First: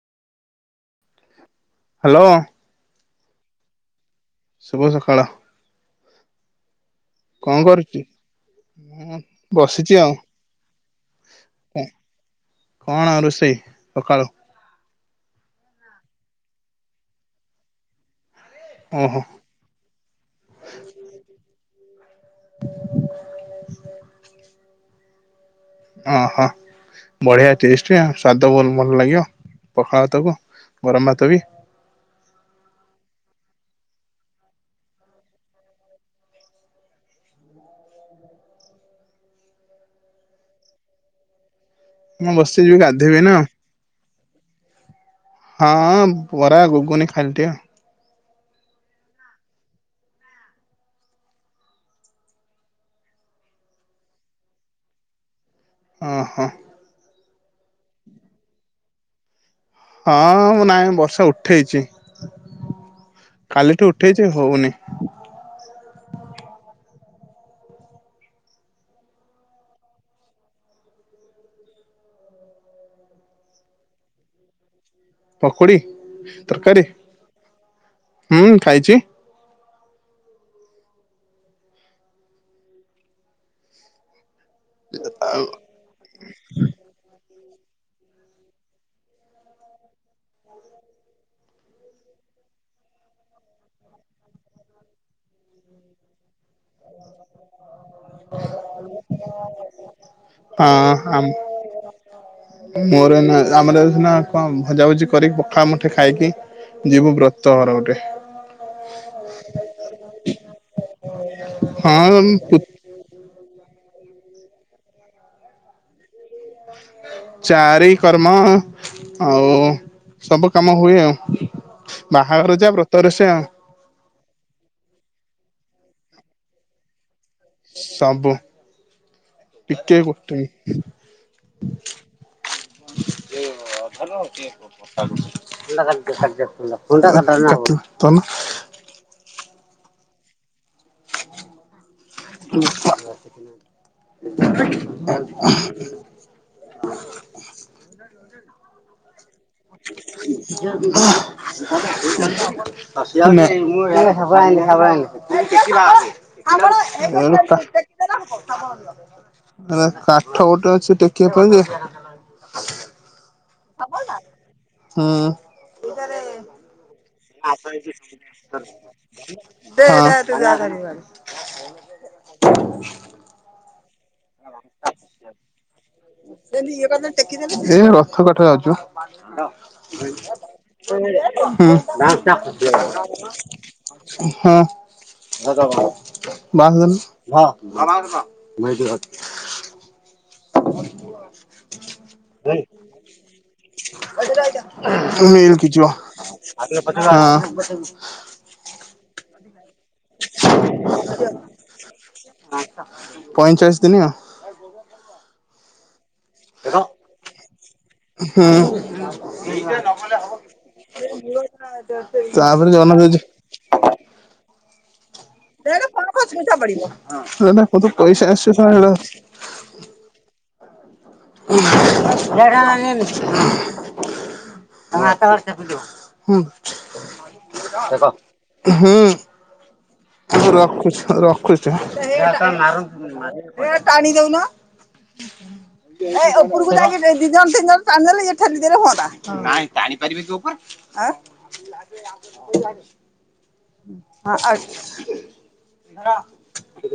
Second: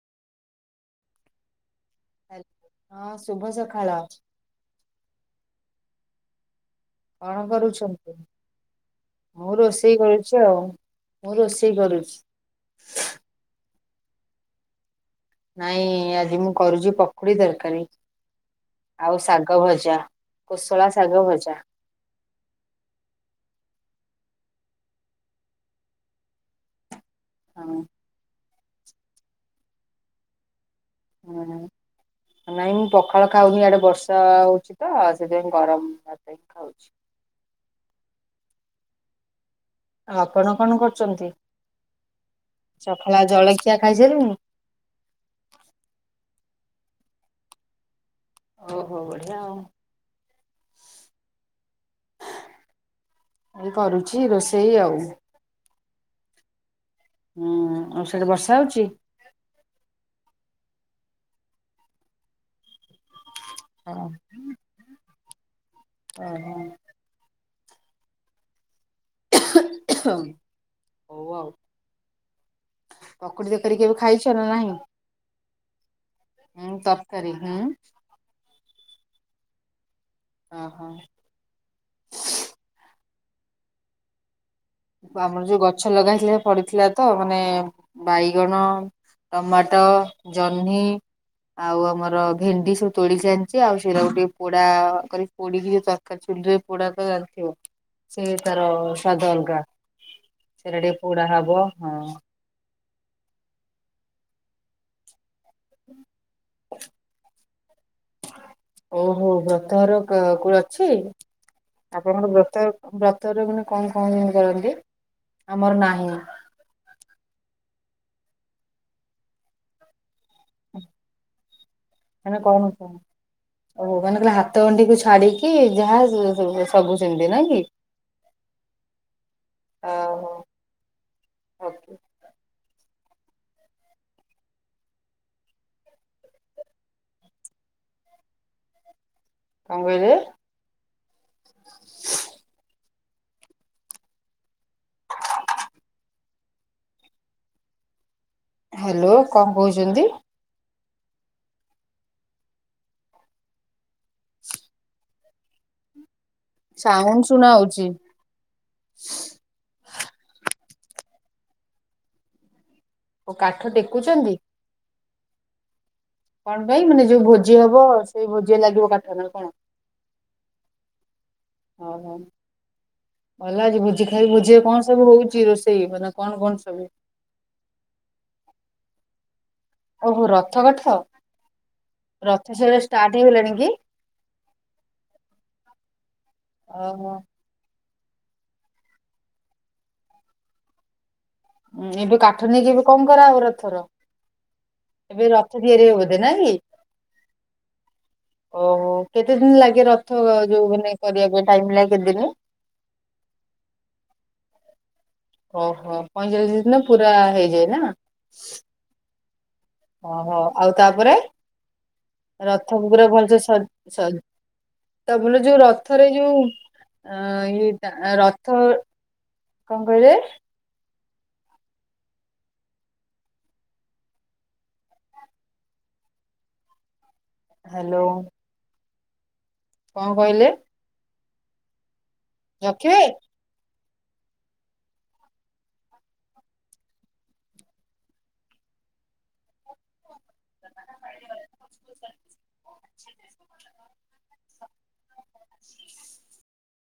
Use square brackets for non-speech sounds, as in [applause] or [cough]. Hello ହଁ ଶୁଭ ସକାଳ। ଶୁଭ ସକାଳ। କଣ କରୁଛନ୍ତି? ହଁ ମୁଁ ବସିଛି ରୋଷେଇ କରୁଛି ଆଉ ମୁଁ ରୋଷେଇ କରୁଛି। କଣ ରୋଷେଇ ସକାଳୁ? ନାଇଁ ଆଜି ମୁଁ କରୁଛି ପକୁଡ଼ି ତରକାରୀ। ଆଉ ଓହୋ ଶାଗ ଭଜା, କୋଶଳା ଶାଗ ଭଜା। [inaudible] ଓହୋ ବଢିଆ ହଁ ଟେଷ୍ଟ ସ୍ୱାଦ [unintelligible] ଲାଗିବ ପଖାଳ ଭାତକୁ ଗରମ ଭାତ ବି ହଁ ନାଇଁ ମୁଁ ପଖାଳ ଖାଉନି ଆଡେ ବର୍ଷା ହଉଛି ତ ସେଥିପାଇଁ ଗରମ ଭାତ ଖାଉଛି ଆଉ ଆପଣ କଣ କରୁଛନ୍ତି? ମୁଁ ବସିଛି ଯିବି ଗାଧେଇବି ସଖାଳ ନା ଜଳଖିଆ ଖାଇସାରିଲଣି? ହଁ ବରା, ଗୁଗୁନି ଖାଇଲିଟିଆ ଓହୋ ବଢିଆ ଆଉ। ଏଇ କରୁଛି ରୋଷେଇ ଆଉ। ଅହଁ। ହୁଁ, ଆଉ ସେଠି ବର୍ଷା ହଉଚି ହଁ ମୁଁ ନାଇଁ ବର୍ଷା ଉଠେଇଛି। କାଲିଠୁ ଉଠେଇଛ ହଉନି। ଓ ହୋ। [unintelligible] ହୋଉ ଆଉ। ପକୁଡି ତ କରି କେବେ ଖାଇଛ ନା ନାହିଁ। ପକୋଡ଼ି ହୁଁ ତରକାରୀ ହୁଁ ହୁଁ ଖାାଇଛି। ଓ ହୋ ଆମର ଯୋଉ ଗଛ ଲଗାଇଥିଲେ ପଡିଥିଲା ତ ମାନେ ବାଇଗଣ, ଟମାଟୋ, ଜହ୍ନି। ଆଉ ଆମର ଭେଣ୍ଡି ସବୁ ତୋଳିକି ଆଣିଛିେ ଆଉ ସେଇଟା ଗ ଟିକେ ପୋଡା କରି ପୋଡିକି ଯୋଉ ତରକାରୀ ଚୁଲିରେ କୁଡାକ ଜାଣିଥିବ ସେ ତାର ସାଧ ଅଲଙ୍କା। ସେଟା ହଁ ଟିକେ ଆମ ପୁରା ହବ ହଁ। ମୋର ଆମର ସିନା କଣ ଭଜାଭୁଜି କରିକି ପଖାଳ ମୁଠେ ଖାଇକି ଯିବୁ ବ୍ରତ ଘର ଗୋଟେ। ଓହୋ ବ୍ରତ ଘର କୋଣ ଅଛି। ହଁ ଆପଣଙ୍କର ବ୍ରତ ବ୍ରତରେ ଗେ କଣ କଣ ଯେମିତି କରନ୍ତି ଆମର ନାହିଁ। ଚାରି କର୍ମ ଆଉ ସବୁ କାମ ହୁଏ ଆଉ ମାନେ ବାହାଘର କଣ ଯା କଣ ବ୍ରତରେ ସେଇଆ ଆଉ। ଓହୋ ମାନେ କହିଲେ ହାତ ଗଣ୍ଡିିକୁୁ ଛାଡିକି ଯାହା ସବୁ। ସେମିତି ନା କି? ସବୁ ଟିକେ ଓହୋ କରତ ଓକେ [unintelligible] [inaudible] [inaudible] କଣ କହିଲେ? ଆ [inaudible] [inaudible] ହାଲୋ କଣ କହୁଛନ୍ତି? [unintelligible] [unintelligible] [inaudible] ସେ ସାଉଣ୍ଡ ଶୁଣା ହଉଛି। ଟେକିବା ପାଇଁ ଯେ ଓ କାଠ ଟେକୁଛନ୍ତି। ହଁ। କଣ ପାଇଁ ମାନେ ଯୋଉ ଭୋଜି ହବ ସେଇ ଭୋଜିରେ ଦେ ଲାଗିବ କାଠ ନା କଣ? ଦେ ତୁ ଯା ଘରେ ଓ ହୋ ଭଲ ଅଛି ଭୋଜି ଖାଇ ଭୋଜି କଣ ସବୁ ହଉଛି ରୋଷେଇ ମାନେ କଣ କଣ ଏ ସବୁ? ରଥ କଟା ଯାଉଛି ପା। ଓହୋ ରଥ କାଠ ରଥ ସେଗୁଡା ଷ୍ଟାର୍ଟ ହେଇଗଲାଣି କି? [inaudible] ହଁ ମା ଓହୋ ହଁ। [inaudible] ଏବେ କାଠ ନେଇକି କଣ କରା ହବ ରଥର? ଏବେ ରଥ ତିଆରି ହବ [inaudible] ବୋଧେ ନା କି? ହଁ। ଓହୋ କେତେ ଦିନ ଲାଗିବ? ରଥ ଯୋଉ ମାନେ କରିବା ପାଇଁ ଟାଇ ଲାଗ କେତେ ଦିନ? ପଇଁଚାଳିଶ ଦିନି ଆଉ। ଓହୋ ପଇଁଚାଳିଶ ଦିନିରେ ପୁରା ହେଇଯାଏ ନା? ହୁଁ ଓହୋ ଆଉ ତାପରେ ତାପରେ ରଥ ଜଗନ୍ନାଥ ପୁରା ହେଇଛି। ତାପଲେ ଯୋଉ ରଥରେ ଯୋଉ ଅ ଇଏ କତୁ ପଇସା ରଥ ଆସିବ ଶଳା କଣ କହିଲେ? [inaudible] ତୁମେ ହାତ ଧରିଥା ପିଣ୍ଟୁ ଧରୁଛି। ହ୍ୟାଲୋ ଟେକ ହୁଁ। କଣ ମୁଁ କହିଲେ ରଖୁଛି ରଖୁଛି ଟିକେ ହୁଁ। ରଖିବେ? ପାଣି ଦଉନ। ନାଇଁ ଉପରକୁ ଜାଇଟି ଦିଇ ଜଣ ତିଦି ଜଣ ତିନ ଜଣ ଟାଣିଦେଲେ ଇଏ ଠେଲିଦେଲେ ହୁଅନ୍ତା। ପାରିବେ କି ଉପରେ? ହଁ ଆଚ୍ଛା।